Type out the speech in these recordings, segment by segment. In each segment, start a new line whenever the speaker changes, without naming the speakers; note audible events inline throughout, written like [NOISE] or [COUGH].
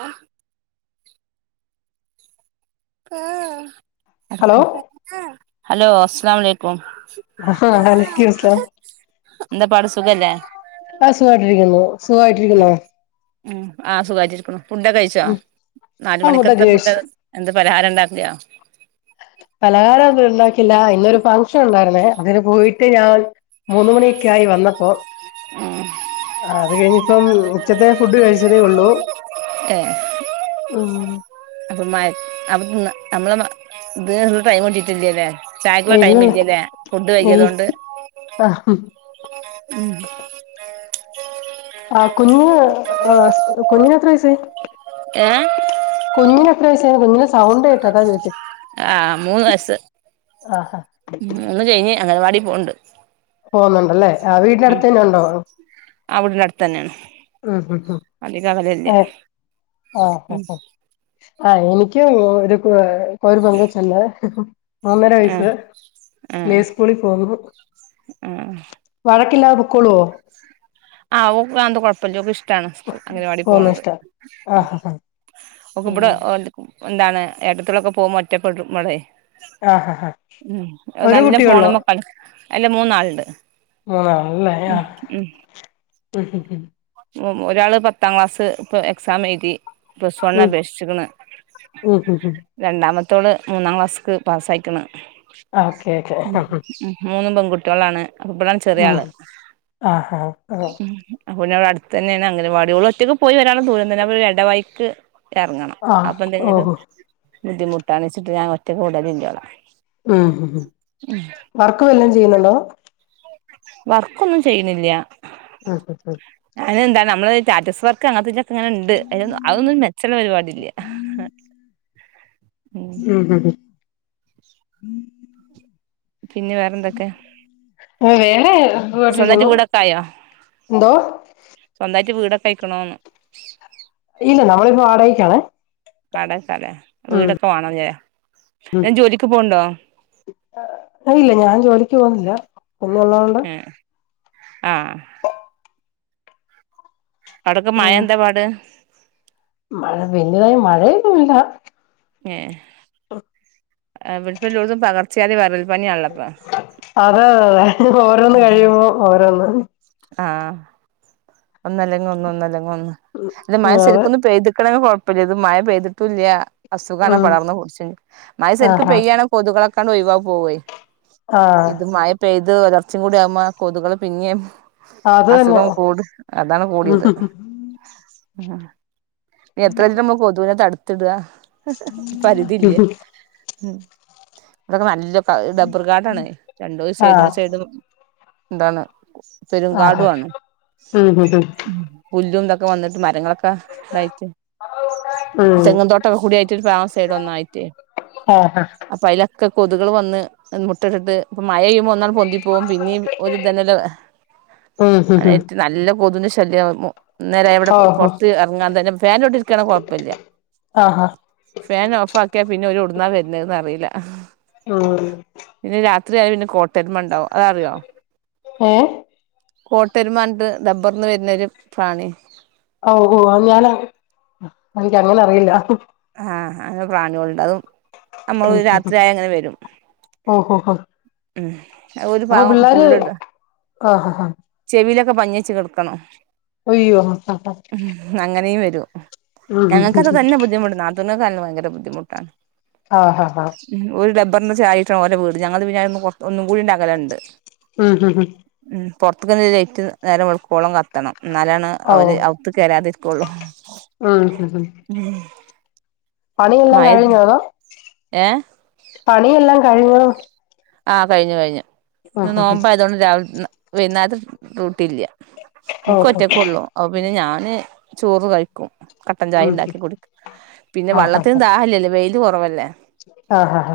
ആ ആ
hello
hello അ സ്ലാമലെക്കും
ആഹ് വലൈക്കും മുസ്സലാം
എന്ത പാട് സുഖല്ലേ?
ആഹ് സുഖായിട്ടിരിക്കുന്നു
മ്
സുഖായിട്ടിരിക്കുന്നോ
മ് ആ സുഖാട്ട് രിക്കുന്നു ഫുഡക്കേ കഴിച്ചോ
ഉം ആഹ് ഫുഡൊക്കെ
നാലുമണിക്കത്ത ഫുഡ്
കഴിച്ചു
എത് പലഹാരണ്ടാക്കിയാ.
പലഹാര ഒന്നു ണ്ടാക്കില്ല ഇന്നൊരു ഫംഗ്ഷൻ ഉണ്ടായിരുന്നേ അതിന് പോയിട്ട് ഞാൻ മൂന്നുമണിയൊക്കെയായി വന്നപ്പം
ഉം
അത് കഴിഞ്പ്പം ച്ചത്തെ ഫുഡ് കഴിച്ചതേ ഒള്ളൂ.
അപ്പം മ നമ് നമ്മളെ ഇത് ടൈം കിട്ടിട്ടില്ലേല്ല. ചായക്കു
ഇല്ലല്ല
ടൈമില്ലല്ലേ ഫുഡ്
ഇല്ല
കയിക്കാത്തോണ്ട്.
ആഹ് ആ കുഞ്ഞ് കുഞ്ഞിന് എത്ര വയ്സ്സായി
ഏ
കുഞ്ഞിന് എത്ര വയി എ പ്നെ സൗണ്ടെട്ടതാ ചോയിച്ചേ.
ആ മൂന്ന് വയ്സ്സ്
ആഹ് ആഹ്
മൂന്ന് കഴിഞ്ഞ് അങ്ങനവാടി ഒണ്ട്
പോന്നുണ്ടല്ലേ ആ വീടിന്റെ അടുത്ത്ന്നെണ്ടോ
ആ വീടിന്റെ അടുത്ത് തന്നെയാണ്
മ് മ്
അധികം അകലല്ല
എ അ അ
ഉം
അ ആ എനിക്ക് ഒരു കൊ ഒരു പെങ്കൊചൊണ്ട്. മൂന്നര
ആ
വയസ്
ആ
പ്ലേ സ്കൂളി പോകുന്നു.
ആ
വഴക്കില്ലാതെ പൊക്കോളോ
ആ ഒക്കാൻത്ത കൊഴപ്പല്ല ഓക്ക് ഇഷ് ത്താണ് സ് അങ്ങലവാടി
പോകുന്ന
പോണത്.
ഇഷ്ടാ ആഹ് ഹാ
ഒക്ക്മ്പട
ഉം
ഓല് വെന്താണ് ഏട്ടത്തിലൊക്കെ പോകുമ്പോ ഒറ്റപ്പെടും വ്ടെ
ആ ഹ ഹ ഒരു കുട്ടിയേള്ളോ.
ഫോണുമ്മെ കളി അല്ല മൂന്നാൾണ്ട്.
മൂന്നാളല്ലേ ആ. മ് മ് മ്
ഉം ഒരാള് പത്താം ക്ലാസ് ഇപ്പ എക്സാം എയ്തി. പ്ലസ് വൺ
ഉം ഉം
അപേഷ്ക്ണ്
ഉം ഉം ഉം
രണ്ടാമ ത്തോള് മൂന്നാം ക്ലാസ്ക്ക് പാസ്സായിക്ണ്.
ഓക്കെ ഓക്കെ
ഉ ഉ മൂന്നും പെൺ കുട്ടിയോളാണ്. അപ്പം ഇബളാണ് ചെറിയ
ഉം
ആള്.
ആഹ് ആഹ്
അപ്പം പിന്നട് അട് തന്നേണ് അംഗൻവാടി. ഓള് ഒറ്റക്ക് പോയി വരാൻള്ള ദൂരം തന്നെ. അപ്പൊരെടവയിക്ക് എറങ്ങണം.
ആഹ്
അപ്പം എന്തെങ്കിലും
ഓഹോ
ബുദ്ധിമുട്ടണെച്ചിട്ട് ഞാൻ ഒറ്റക്ക് വിടലില്ലോളെ.
ഉം വർക്ക് വല്ലം ചെയ്ണ് ണ്ടോ?
വർക്കൊന്നും ചെയ്ണില്ല.
ഉ ഉ ഉം
അയ്നന്താ നമ്മള് ചാറ്റസ് വർക്ക് അങ്ങനത്തെന് അങ്ങനെക്കെ ണ്ട്. അയ്നൊന്നും അതൊന്നും രു മെച്ചള്ള പരിപാടില്ല. ഉം
ഉ ഉ ഉ
പിന്നെ വേറെന്തൊക്കെ?
വേറെ
സ്വന്തമായിട്ട്
[UNINTELLIGIBLE]
വീടൊക്കെ ആയോ
ന്തോ
വീടൊക്കൈക്ക്ണോന്ന്
ഇല്ല നമ്മളിപ്പോ വാടകക്കാണ്
അടെ അലെ വീടൊക്കെ വാണംല്ലേ
ഉം [UNINTELLIGIBLE] ല്ല ഞാൻ ജോലിക്ക് പോന്നില്ല ഒന്ന്ള്ളൊണ്ട്
ആ അടക്ക് മഴ
ഉം
എന്താ പാട്
മഴ വല്ല്യതായി മഴയൊന്നുമില്ല
ഏ വിടെപ്പല്ലോട്തും പകർച്ചവ്യാതി വരൾ പനിയുള്ളപ്പോ
അതെ അതെ ഓരോന്ന് കഴിയുമ്പോ ഓരോന്ന്
ആ ഒന്നല്ലെങ്ങെ ഒന്ന് ഒന്നല്ലങ്ങ് ഒന്ന് ത്
അതെ
മഴസെരിക്കൊന്ന് പെയ്ത്ക്ക്ണങ്കി കൊഴ് പ്പല്ല്യ ത് മഴ പെയ്തിട്ടുല്ല്യ അസുഖാണ്
ഉം
പടർന്ന് പുട്ച്ച്ൻ മഴസെരിക്ക്
ആഹാ
പെയ്യാണെങ്കിൽ കൊതുകളൊക്കെ ക്കാണ് ഒയിവ പോവേ
ആഹ്
ഇത് മഴ പെയ്ത് ഒരർ ച്ചും കൂടി ആവുമ്പ ആ കൊതുകള് പിന്നേം
അത് തന്നെ
അസുഖം കൂടും അതാണ് കൂടിയത് ആഹ് എത്ര എന്ന് വെച്ചിട്ട കൊതുവിനെ തടുത് ത്തിടുക പരിധിയില്ലേ ഉം ഇതൊക്കെ നല്ലോം ഡബർ കാടണേ രണ്ടു ഒരു സൈഡ്
ആഹ്
ഒരു സൈഡും ന്താന്ന് പെരും
ആഹ്
കാടുവാണ്
ഉം ഹ് ഹ്
ഉം പുല്ലും തൊക്കെ ഒക്കെ വന്നാട്ട് മരങ്ങളൊക്കെ തായിട്ട്
ഉം
തെങ്ങ് തോട്ടൊക്കെ കൂടിയായിട്ടു ഒരു ഫാമസ് ആയിട്ട് ഒന്നായിട്ട്
ആഹ്
അപ്പൊ അതില ക്കെ കൊതുകൾ വന്ന് ഇൻ മുട്ട ഇട്ടിട്ട് ഇപ്പം മഴ ചെയ്യുമ്പോ ഒന്ന് പൊന്തി പോകും പിന്നിം ഓൽ ഇത് തന്നെ അല്ലെ
ഉം ഹ് ഹ്
ഏറ്റവും നല്ലോം കൊതുകിന്റെ ശല്യാ മു അന്നേരം ഇവിടെ
ഓഹോ
പുറത്ത് എറങ്ങാൻ തന്നെ ഫാൻന്റെ ചോട്ടിൽ ഇരിക്കണങ്കിൽ കുഴപ്പമില്ല
ആഹാ
ഫാൻ ഓഫ് ആക്കിയാൽ പിന്നെ ഓൽ എവിടുന്നാ വരുന്നന്ന് അറിയില്ല ആഹ്
ആഹ്
എത്രയായി പിന്നെ കോട്ടരുമ ഉണ്ടാവും അതറിയോ
ഏഹ്
കോട്ടരുമ ഉണ്ട് ഡബ്ബർന്ന് വരുന്നൊരു പ്രാണി
ഓ ഓ ഞാന എനിക്ക് അങ്ങനെ അറിയില്ല
ആഹ് അങ്ങനെ പ്രാണിയോളുണ്ട് അതും നമ്മൾ ഒരു രാത്രിയായാൽ ഇങ്ങനെ വരും
ഓഹോ ഹോ
ഉം ഒരു
അപ്പൊ
ഭാഗം
പിള്ളേര്
ഫുള്ള് ഇട
ആഹ് ആഹ് ഹാ
ചെവിയിലൊക്കെ പഞ്ഞി വെച്ച് കിടക്കണം
അയ്യോ ഹ ഹ
ഉ അങ്ങനെയും വരൂ ഞങ്ങക്ക്
ഉം
അത് തന്നെ ബുദ്ധിമുട്ട് നാതൂനൊക്കെ ഭയങ്കര ബുദ്ധി മുട്ടാ
ആഹഹ
ഒന്ന് ചായിട്ട ഓരെ വീട് ഞങ്ങൾത് പിന്നെ ഒ ഒന്നും കൂടി അകലണ്ട്
ഉം ഹും ഹും
പുറത്ത്ക്ക്ല്ല ലെയ്റ്റ് നേരം വെൾക്കോളം കത്തണം ന്നാലാണ്
ഓ
അവര് അവ്ത്ത് കേരാതിരിക്കൊള്ളൂ
ഉം ഹ് ഹ്
മ്മ്
പണിയെല്ലാം കഴിഞ്ഞ അതോ
ഏ
പണിയെല്ലാം കഴിഞ്ഞോ
ആ കഴിഞ്ഞു കഴിഞ്ഞു
ഉം
ഇന്ന്
ഹ് ഹ്
നോമ്പ് ആയത്കൊണ്ട് രാവിൽ ന്ന് വെയ്ന്നാരത്തെ ഡൂട്ടില്ല
ഓ
ൻക്ക്
ഹോ
ഒറ്റക്കാെള്ളു അപ്പ പിന്നെ ഞാന് ചോറ് കഴിക്കും കട്ടൻ
ഉം ഹ്
ചായണ്ടാക്കി ക കൊട്ക്കും പിന്നെ വള്ളത്തിന് ദാഹല്യല്ലോ വെ ത് കൊറവല്ലേ
ആഹഹ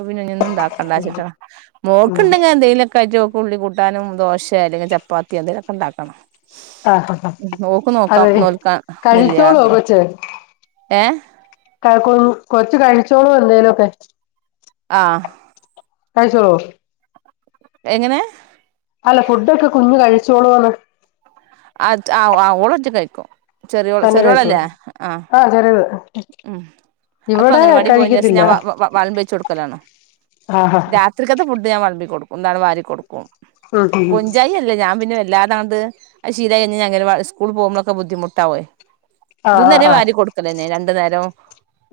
അതെ ന്ന്ണ്ടാക്കണ്ടാച്ച്ട്ട
ഉം
മോക്ക്ന്ന് എന്തേ ലൊക്കായ്ട്ട് ഓക്ക് ഉള്ളി കു ട്ടാനും ദോശെ അല്ലെങ്കി ചപ്പാത്ത്യാേ എന്തേലാെക്കെണ്ടാക്കണം
ആഹഹാ അതെ
നോൽക്കാ
കഴിച്ചോളാെ
നില്ലാർഞ്ഞ്
കൊച്ച്
ഏ
കഴകൊന്നും കൊ കഴിച്ചോളും എന്തേലും ഒക്കെ
ആ
കഴിച്ചോളോ
എങ്ങനെ
അല്ല ഫുഡൊക്കെ കുഞ്ഞ് കഴിച്ചോളാേന്ന്
ആ ത് അ അ ഓളൊറ്റക്കയ്ക്കും
തന്നെ കഴിക്കോ ആ ചെറിയത്
ഉം അപ്പൊ
ഇവിടെ
അങ്ങനവാടി പോയിന്റേഷം
കഴിക്കത്തില്ല
ഞാൻ വ വ വൾമ്പിച്ചെട്ക്കലാണ്
ആ ഹ ഹ
രാത്രിക്കെത്തെ ഫുഡ് ഞാൻ വൾ കൊട്ക്കും ന്താണ് വാരി കൊട്ക്കും
ഉം ഹ് ഹ്
കൊഞ്ചായി അല്ല ഞാൻ പിന്നെ വെ ല്ലാതാന്ത് ആ ശീലായ്കഴിഞ്ഞ ഞ്ഞ് അങ്ങലവാ സ്കൂൾ പോകുമ്പളൊക്കെ ബുദ്ധിമുട്ടാവേ
ആ ആ
ദ്ന്നരേ
ആ
വാരി കൊട്ക്കലെന്നെ ര നേരം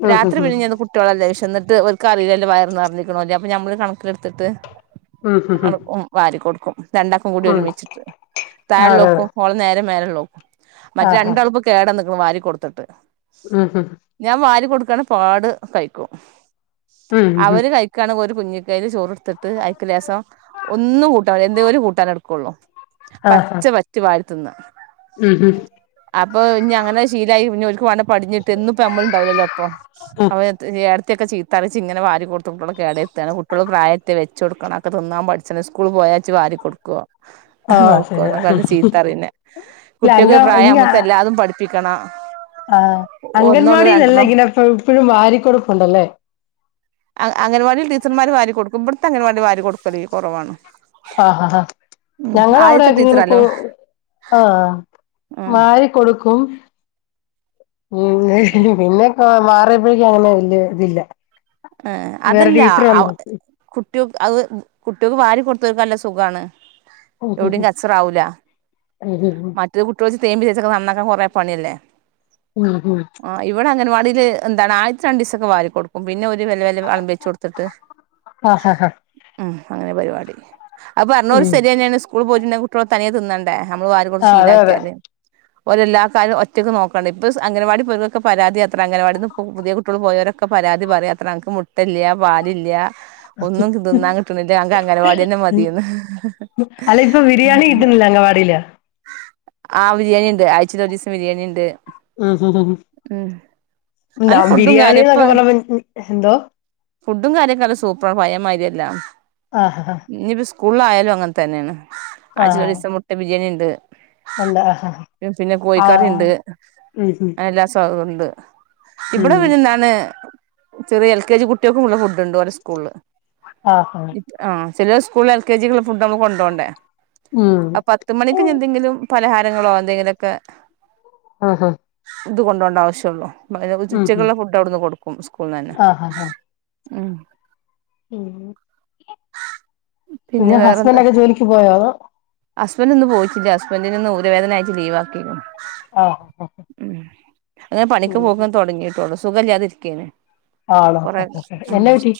ഉം
രാത്രി
ഹ് ഹ്
പിഴിഞ്ഞന്ന് കുട്ടികളെല്ലാം ഇഷ് എന്നിട്ട് ഓൽക്ക് അറീലല്ലോവയറ് നിറഞ്ഞ്ക്ക്ണോന്ന് അപ്പ നമ്മള് കണക്കിലെടുത്തിട്ട്
ഉം ഉം ഉം
അവക്കും വാരി കൊടുക്കും രണ്ടാക്കും കൂടി
ഉം
ഒരുമിച്ചിട്ട്
അതെ അതെ
താഴെലോക്കും ഓള് നേരെ മേലെ [UNINTELLIGIBLE]
ആഹ്
മറ്റ് രണ്ടാളുപ്പ കേടന്ന് വാരി കൊടുത്ത്ട്ട്
ആഹ്
വാരി കൊടുക്കാണ് പാട് കഴിക്കും
ഉം ഉം ഉം
അവര് കഴിക്കാണെ ഒരു കുഞ്ഞിക്കയില് ചോറ് കൊടുത്തിട്ട് അയിക്ക് രസം ഒന്നും കൂട്ടാന എന്തേോലും കൂട്ടാൻ എടുക്കുള്ളൂ
ആഹ്
പച്ച
ആഹ്
വറ്റു വാ [UNINTELLIGIBLE]
ഉം ഉം
അപ്പ ഇനിങ്ങനെ ശീലായി ഇനി ഒരിക്ക് വേണം പടിഞ്ഞി എന്നിപ്പം നമ്മളിണ്ടാവലല്ലോ അപ്പൊ
ഉം
അവ [UNINTELLIGIBLE] കുത്തിയക്കെ ചീത്തറിച്ച് ഇങ്ങനൊരി കൊടുത്ത് കുട്ടികളക്ക കേട എത്തയാണ് കുട്ടികൾ പ്രായത്തെ വെച്ച് കൊടുക്കണം ഒക്കെ തന്നൻ പഠിച്ചേ സ്കൂൾ പോയാച്ചച്ച്ാരി കൊടുക്കുവോ
ആഹ്
നോക്കോ
ശരിയാ
നക്കണ്ട്
ഇല്ല
ചീത്തറിനെ
അങ്ക
കുട്ടികക്ക്
ഇങ്ങ
പ്രായംമുത്ത എല്ലാതും പഠിപ്പിക്കണ്ണം
അംഗൻവാടി ഇല്ലേ ഇങ്ങനെ ഇപ്പഴും ഭരിക്കൊടുപ്പുണ്ടല്ലേ
ഒരു വാരി കൊടുക്കും ഇവിടത്തെ അങ്ങനെ വാരി കൊടുക്കല് കുറവാണ്
ആഹാ ഹാ
ഉം
ഞങ്ങൾ
ആദ്യത്തെ
അവിടൊക്കെ ഇങ്ങനെ
ടീച്ചറല്ലേ
ആഹ്
ഉം
വാരി കൊടുക്കും പിന്നെ [UNINTELLIGIBLE] പിന്നെ ആ മാറിയപ്പോഴേക്കും അങ്ങനെ വലിയ ഇതില്ല.
ആ
വേറെ
അതല്ല
ടീച്ചർ
അവ
വന്നു
കൂട്ടിയക്ക് അത് കുട്ടികക്ക് വാരി കൊടു [UNINTELLIGIBLE] നല്ല സുഖമാണ്
ഉം
എവിടയും കച്ചറ ആവൂല്ല
ഉം ഉം
മറ്റത് കുട്ടികള് വെച്ച് തേമ്പിച്ചക്കെ നന്ന കൊറെ പണില്ലേ
ഉം ഉം
ആ ഇവിടെ അംഗനവാടി [UNINTELLIGIBLE] എന്താണ് ആഴ്ച രണ്ട് ദിവസൊക്കെ വാരി കൊടുക്കും പിന്നെ ഒരു ഒരു വല്ല്യ വല്ല്യ വളമ്പി വെച്ച് കൊടുത്തിട്ട്
ആഹ് ആഹ് ആഹ്
ഉം അങ്ങനെ പരിപാടി അപ്പൊ പറഞ്ഞണൂറ്
ഉം
ശരി തന്നെയാണ് കൂൾ പോയിട്ട്ണ്ടെങ്കി കുട്ടിയോള് തനിയെ തിന്നണ്ടേ നമ്മള് വാരി കൊടുത്ത്
ആഹ് അതെ അതെ
ശീലാക്കിയാലേ ഓരെല്ലാ കാരും ഒറ്റക്ക് നോക്കണ്ടേ ഇപ്പസ് അങ്കനവാടി പോരൊക്കെ പരാതിയത്രേ അംഗൻവാടിന്ന് ഇപ്പം പുതിയ കുട്ടിയോള് പോയവരൊക്ക പരാതി പറയാ ച്ചറെ ങ്ങൾക്ക് മുട്ടല്ല്യാ പാലില്ല്യാ ഒന്നും തിന്നാൻ കിട്ടുന്നില്ല ഞക്ക് അംഗനവാടി തന്നെ മതിയെന്ന്
അല്ല ഇപ്പൊ ബിരിയാണി കിട്ടുന്നില്ല അംഗവാടിയില്
ആഹ് ബിരിയാണിണ്ട് ആയ്ച്ചേല് ഒരിസം ബിരിയാണിയിണ്ട്
ഉം ഉം ഉം ഉം
നല്ല ഫുഡും കാര്യം
ദംബിരിയാണിന്നൊക്ക
ഇപ്പൊ
പറഞ്ഞപ്പം എന്തോ
ഫുഡും കാര്യക്കല്ലാം സൂപ്പർ പയേ മായിരിയല്ല
ആ
സ്കൂളിലായാലും അങ്ങനെ തന്നെയാണ് ആഴ്ചേൽ
ആഹ്
ഒരിസം മുട്ട ബിരിയാണി
ഉണ്ട് ആഹ്
ണ്ട് പിന്നെ കോഴിക്കറി
ആഹ്
ഇണ്ട്
ഉം ഹും
അ എല്ലാ സോം ഉണ്ട് ഇവിട
ഉം
വിരുന്നാണ് ചെറിയ എൽ കെ ജി കുട്ടിയോൾക്കൂടുള്ള ഫുഡ് ഉണ്ട് ഓരോ സ്കൂള്
ആഹ്
ആഹ് ചില സ്കൂളില് എൽ കെ ജി ക്കുള്ള ഫുഡ് നമ്മ കൊണ്ടോണ്ടേ
ഉം
അ പത്തു മണിക്ക് എന്തെങ്കിലും പലഹാരങ്ങളോ എന്തെങ്കിലൊക്കെ
ആ ഹാ
ഇത് കൊണ്ടോണ്ട ആവശോള്ളൂ [UNINTELLIGIBLE]
ഹും
ഉച്ചക്കുള്ള ഫുഡ് അവിടുന്ന് കൊടുക്കും സ്കൂളിന്ന് തന്നെ
ആഹ് ആ ആ
ഉം
ഉം പിന്നെ ഹസ്ബൻഡൊക്കെ ജോലിക്ക് പോയോ
ഹസ്ബൻഡിന്ന് പോയിട്ടില്ല ഹസ്ബൻ്റിനിന്ന് ഊര വേദനയായിറ്റ് ലീവാക്കിക്ണ്
ആഹ്
ഉം അങ്ങനെ പണിക്ക്
ഉം
പോകാൻ തുടങ്ങിട്ടോളൂ സുഖല്ലേ തിരിക്കേനി
ആണോ
കൊറേ ഉം
എന്നാ പറ്റി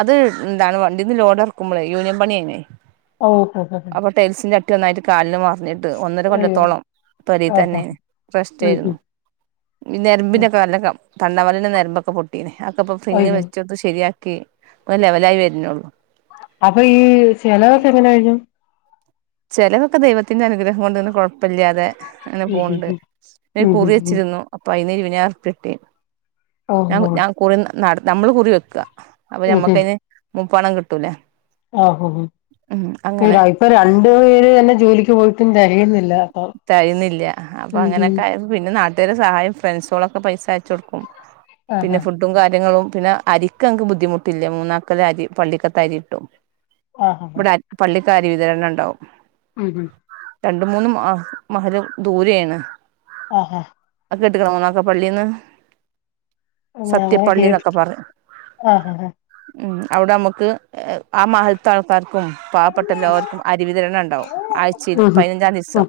അത് ഇതാണ് വണ്ടീന്ന് ലോഡറക്കുമ്പളേ യൂനിയൻ പണിയനെ
ഓ
അപ്പ ടെൽസിന് റ്റ് ഒന്നായിട്ട് കാലും പണിട്ട് ഒന്നര
അയ്യോ
കൊല്ലത്തോളം തൊരേ
ആഹ്
തന്നെ റെസ്റ്റ്
ഉം
ആയിരുന്നു
ഹും ഉം
നെര്മ്പിനൊക്കെ വല്ലക്കം തണ്ണവലിെ നിമ്പൊക്കെ പൊട്ടീനെ. അതക്കപ്പം ഫിങ്
അയ്യോ
വച്ചത് ശരിയാ ക്കേ ഒര് ലെവലായ് വെര്ന്നേയുള്ള.
അപ്പൊ ഈ ചലവൊക്കെ എങ്ങനെഴിഞ്ഞു.
ചെലവൊക്കെ ദൈവത്തിന്റെ അനുഗ്രഹം കൊണ്ട് ഇന്നെ കുഴപ്പമില്ലാതെ.. അങ്ങനെ പോണ്ട്
ഉം ഹും
കുറി
ഹും
വച്ചിരുന്നു അപ്പൊ നേർത്തിട്ടേൻ.
ഉം
ഞാൻ
ഹും ഹും ഓഹ്
ഞാൻ കുറുന്ന. നട നമ്മൾ കുറി വെക്കുക. അപ്പൊ ഞമ്മക്കതിന് മുപ്പണം കിട്ടൂലേ
ആഹഹ
ഉം അങ്ങനെ
ഇപ്പൊ രണ്ട് പേ ര് തന്നെ ജോലിക്ക് പോയിട്ടും തെകയുന്നില്ല.
തയ്ന്നില്ല അപ്പൊ അങ്ങനെയൊക്കെ ആയി പിന്നെ നാ ഇതരെ സഹായം ഫ്രണ്ട്സുകളൊക്കെ പൈസയച്ച കൊടുക്കും. പിന്നെ
ആഹാ
ഫുഡും കാര്യങ്ങളും പിന്നെ അരിക്ക് അങ്ക്ക് ബുദ്ധിമുട്ടില്ല. മൂന്നാക്കള്ള അരി പള്ളിക്കത്ത അരി ഇട്ടും.
ആഹ്
ഇവിടെആരും പള്ളി കാര്യ വിതരണം ഉണ്ടാവും
ഉം ഉം
രണ്ടുമുന്ന്മാ മഹരം ദൂരെയാണ്.
ആഹഹ
കേട്ടക്കണ പോന്നക്കെ പള്ളിന്ന്
ഞങ്ങ [UNINTELLIGIBLE]
ഉം അവിടെ നമുക്ക് ആ മഹല്ത്താൾക്കാർക്കും പാവപ്പെട്ട എല്ലാവർക്കും അരിവിതരണ ഉണ്ടാവും ആഴ്ചയിൽ
ആഹ് ഉം
പതിനഞ്ചാംദിവസം.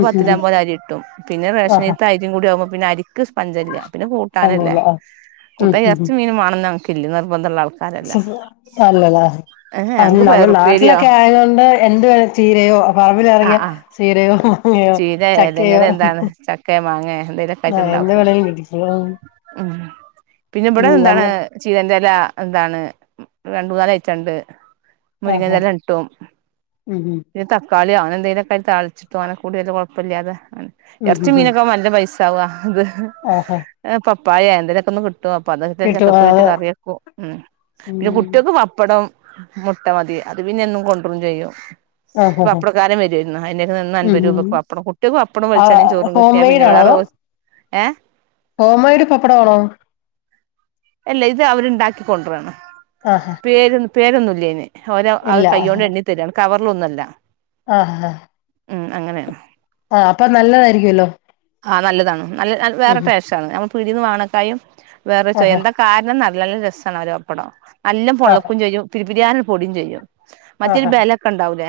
ഉം ഹും ഹും ആഹാ
പിന്നെറേഷനരിത്തഅരിമു ഇതാവുമ്പോ പിന്നെ അരിക്കിസ് പഞ്ചല് പിന്നെ കൂട്ടാനല്ലേ
അങ്ങനെയല്ലേ ആഹ് ഉം
കൂട്ടാ ഇറച്ച മീൻ വണണംന്നാണ് കില്ലി നിർബന്ധംഉള്ളആള്
ശെരിയ അല്ലടാ
ഏഹ്
അല്ല
ഞങ്ങക്ക്
നമ്മുടെ
പയറുപ്പേരിയോ
നാട്ടിലൊക്കെ ആയതൊണ്ട് എന്ത് വേ ചീരയോ പറമ്പില
ആഹ്
ഇറങ്ങിയ
ആഹ്
ചേ
ചീര ഏതെങ്കിലും എന്താണ് ചക്ക മാങ്ങ എന്തെലൊക്കെ ആയിട്ട്
ആഹ് എന്ത്
ഉണ്ടാക്കും
വേണേലും കിട്ടിക്കോളും ഉം
ഉം പിന്നെ ഇവിടെ
ഉം
എന്താണ്
നമ്മൾ
ചെയ്ത എന്ത ഇല്ല എന്താണ് രണ്ട് മൂന്നാലൈറ്റൊണ്ട് മുരിങ്ങല്ല
ആഹ്
രട്ടും
ഉം
ഇ ത കളി അങ്ങനെ എന്തെലുക്കെ താളിച്ച് തോനെ കൂടിയത് കുഴപ്പല്ലാതെ
ഉം
എറച്ചു
ഉം ഉം
മീനൊക്കെ നല്ല പൈസ തവാ അതെ
ആഹ്
എ പപ്പ പപ്പയേ എന്തെങ്ങിലുക്കെ പലവിത
കിട്ടും
ചക്കക്കുരു
ആഹ്
കറിയെക്കും ഉം പിന്നെ
ഉം
കുട്ടിയേക്ക് പപ്പടം മുട്ട മതി അത് പിന്നെ എന്നും കൊണ്ടുരും ചെയ്യും
ആഹ് ആഹ്
പപ്പടകരൻ വരുവായിരുന്നു അയിൻ ന്ന്
ഉം
അൻപത്
ഉം
രൂപക്ക്‌ പപ്പടവും കുട്ടിക്
ആ
പപ്പടംവെളിച്ചെണ്ണം ചോറും
ഹോം
കിട്ടാ പിന്നെ വേറെ ഏ
ഹേംമേയ്ട് പപ്പടാണോ
അല്ലെ ഇത് അവര് ഇണ്ടാക്കി കൊണ്ട് വന്ന
ആഹാ
പേര് പേരൊന്നുല്ലയ്ന് ഓരൊ അത് കയ്യോണ്ട് എണ്ണി തരാണ് ക ഒന്നല്ല
ആഹ് അഹ്
ഉം അങ്ങനെ
ആഹ് അപ്പൊ നല്ലതായിരിക്കുല്ലോ
ആഹ് നല്ലതാണ് ന വേറെ ട്ടേഷാണ് പീടീന്ന് വാണക്കായും വേറെ
ആഹാ
ചൊയഎന്താ കാരണം നല്ല രസാണ് അവരെ പപ്പടം നല്ലൊം
ആഹാ
പൊള്ളക്കും ചെയ്യും പി [UNINTELLIGIBLE] പൊടിം ചെയ്യും മറ്റരു
ആഹാ
ബെലക്കെ ഇണ്ടാവുലെ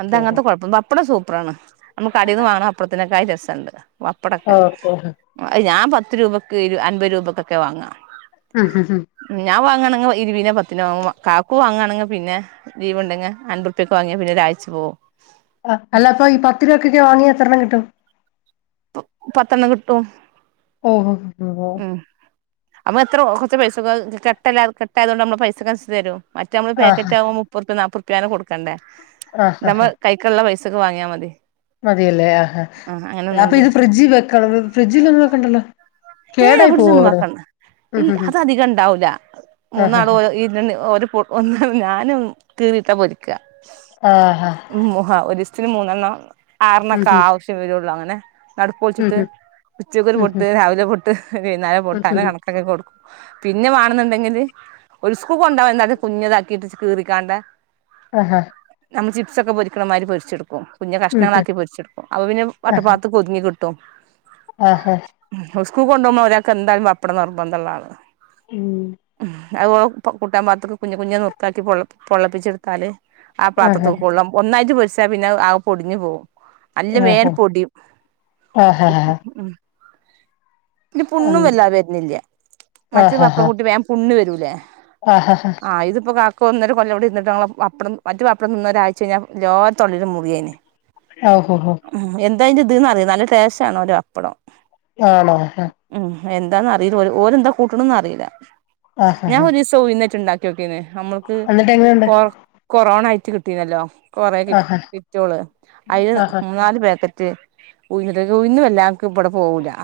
എന്താ അങ്ങൻത്തെ കൊഴപ്പം ബ പ്പട സൂപ്പറാണ് നമ്മ്കടേന്ന് വാണം ഇതിന കായി രസണ്ട് വപ്പടൊക്കെ
ഓക്കെ
ഞാൻ പ ത്ത് രൂപയ്ക്ക് ഇരു അൻപത് രൂപയ്ക്കൊക്കെ വാങ്ങാം.
ആഹാ ഹാ
ങ്ങാണെങ്കി ഇരിവിതിനോ പത്തിനോ വാങ്ങും. കാക്കു വാങ്ങാണെങ്കി പിന്നെ ലീവുണ്ടെങ്കി അൻപ്രുപ്യക്ക് വാങ്ങിയാ പിന്നെ ഒരാഴ്ച്ച പോകും.
അ അല്ലപ്പ ഈ പത്ത് രൂപക്കൊക്കെ വാങ്ങിയാ എത്രണ്ണം കിട്ടും?
പ പത്തെണ്ണം കിട്ടും.
ഓഹോ ഹോ
ഉം അമ്മ [UNINTELLIGIBLE] എത്ര ഒ കൊറ്ച്ച് പൈസക്കു അഹ് കെട്ടല്ലെ [UNINTELLIGIBLE] കെട്ടായതുകൊണ്ട് നമ്മ പൈസക്കനുസരിച്ച് തരും മറ്റ നമ്മള്
ആഹാ
പാക്കറ്റ്ആകുമ്പോ മുപ്പറ്പ്പ്യ നാപ്പൊറ്പ്യ [UNINTELLIGIBLE] നൊടുക്കണ്ടേ. നമ്മ കൈക്ക്ള്ള പൈസ. വാങ്ങ്യാമതി.
മതിയല്ലെ ആഹ് അപ്പൊ ഇത് ഫ്രിഡ്ജ് വെക്കണം ഫ്രിഡ്ജില് ഒന്നും വെക്കണ്ടല്ലോ.
ഏയ് എ
കേടായി
ഫ്രിഡ്ജിൽ
പോവോ
ഒന്നും
അവിടുന്ന്
വെക്കണ്ട
ഉം
ഇ
ഉം ഉം
അത് അധികം ഇണ്ടാവൂല്ല മൂന്നാൾ
ആഹാഹാ
ഓരോ ഈ രണ്ട് ഒരു പൊ--ഒന്ന് ഞാനും കീറിട്ടാ പൊരിക്ക.
ആഹാ
ഉ മുഹാ ഒരിസ് സില് [UNINTELLIGIBLE] മൂന്നെണ്ണം.
ഉം
ആറെണ്ണൊക്കെ
ഉം
ആവശ്യം വരൊള്ളൂ അങ്ങനെ.
ഉം
നടുപൊളിച്ചിട്ട് ഉച്ചക്ക്
ഉം ഉം ഉം
ഒര്പൊട്ട് രാവിലെ പൊ വൈന്നാരം
ഉം
പൊട്ട് അങ്ങനെ
ഉം ഉം
കണക്കാക്കി കൊടു പിന്നെ വാണെന്ന് ഇണ്ടെങ്കില് ഒര് സ്കൂ കൊണ്ടാവാ എന്താ കുഞ്ഞതാക്കിട്ട് കീറിക്കാണ്ട്.
അഹ് ഹ
നമ്മൾ ചിപ്സൊക്കെ പൊരിക്ക്ണ മായ്രി പൊരിച്ചെടുക്കും. കുഞ്ഞ്
ഉം ഉം
കഷ്ണങ്ങളാക്കി പൊ രിചെടുക്കും അപ്പോ പിന്നെ
ആഹാ
വട്ടപ്പാത്ത് പൊതിഞ്ഞ് കി ത്ത [UNINTELLIGIBLE]
ആഹാ
സ്കൂക്ക് കൊണ്ടോമ്പോ ഒരാക്ക് എന്തായാലും പപ്പടം നിർബന്ധള്ള ആളാ
ഉം
ഉം അങ്ങു കൂട്ടാൻപത്രത്തിൽ കുഞ്ഞ് കുഞ്ഞ് നുർകാക്കി പൊള്ള പൊള്ളപ്പിച്ചെടുത്താലെ ആ
ആഹ്
പാത്രത്തൂക്ക് [UNINTELLIGIBLE] ഒന്നായിട്ട് പൊരി [UNINTELLIGIBLE] പിന്നെ ആകെ പൊടിഞ്ഞു പോവും. അല്ല വേഗം
ആഹ്
പൊടിയും
ആഹ് ആഹ്
[UNINTELLIGIBLE] ഉം. ഇതില്
ഉം
പുണ്ണും വല്ലാതെ വരുന്നില്ല മറ്റേ
ആഹ്
പപ്പടം കൂട്ടി വേം പുണ്ണ് വരും. ല്ലെ
ആഹ്
ആ ഇത്പ്പ കാ ഒ ഒന്നൊരു കൊല്ല കൂടി ഇന്നിട്ട്ഞ പപ്പടംറ്റ പപ്പംന്ന ഒരാഴ്ച്ച് കഴിഞ്ഞാ ലോത്തൊള്ളും മുറിയേനെ
ഓ ഹൊ ഹോ.
ഇത് അതിന്റെ ഇതീന്ന്റിയാം നല്ല ടേസ്റ്റ് ആണ് ഒര അപ്പടം.
ആണോ?
എന്താന്ന് അറിയില്ല. ഓരെന്താ കൂട്ടണന്ന് അറിയില്ല. ഞാ
ആഹ്
ഒരു ദിവസ ഉഴുന്നിട്ടുണ്ടാക്കി. ക്യോക്കിനെ നമ്മൾക്ക്
എന്നിട്ട് എങ്ങനെയുണ്ട്
കൊറ കൊറോണ ആയി കിട്ടീല്ലല്ലോ? കൊറേ കി
ആഹ്
കിറ്റുള്ളൂ അയി
ആഹ്
മൂന്നാല് പാക്കറ്റ് [UNINTELLIGIBLE] വല്ലാംക്ക് ഇബിടെ പോവൂല.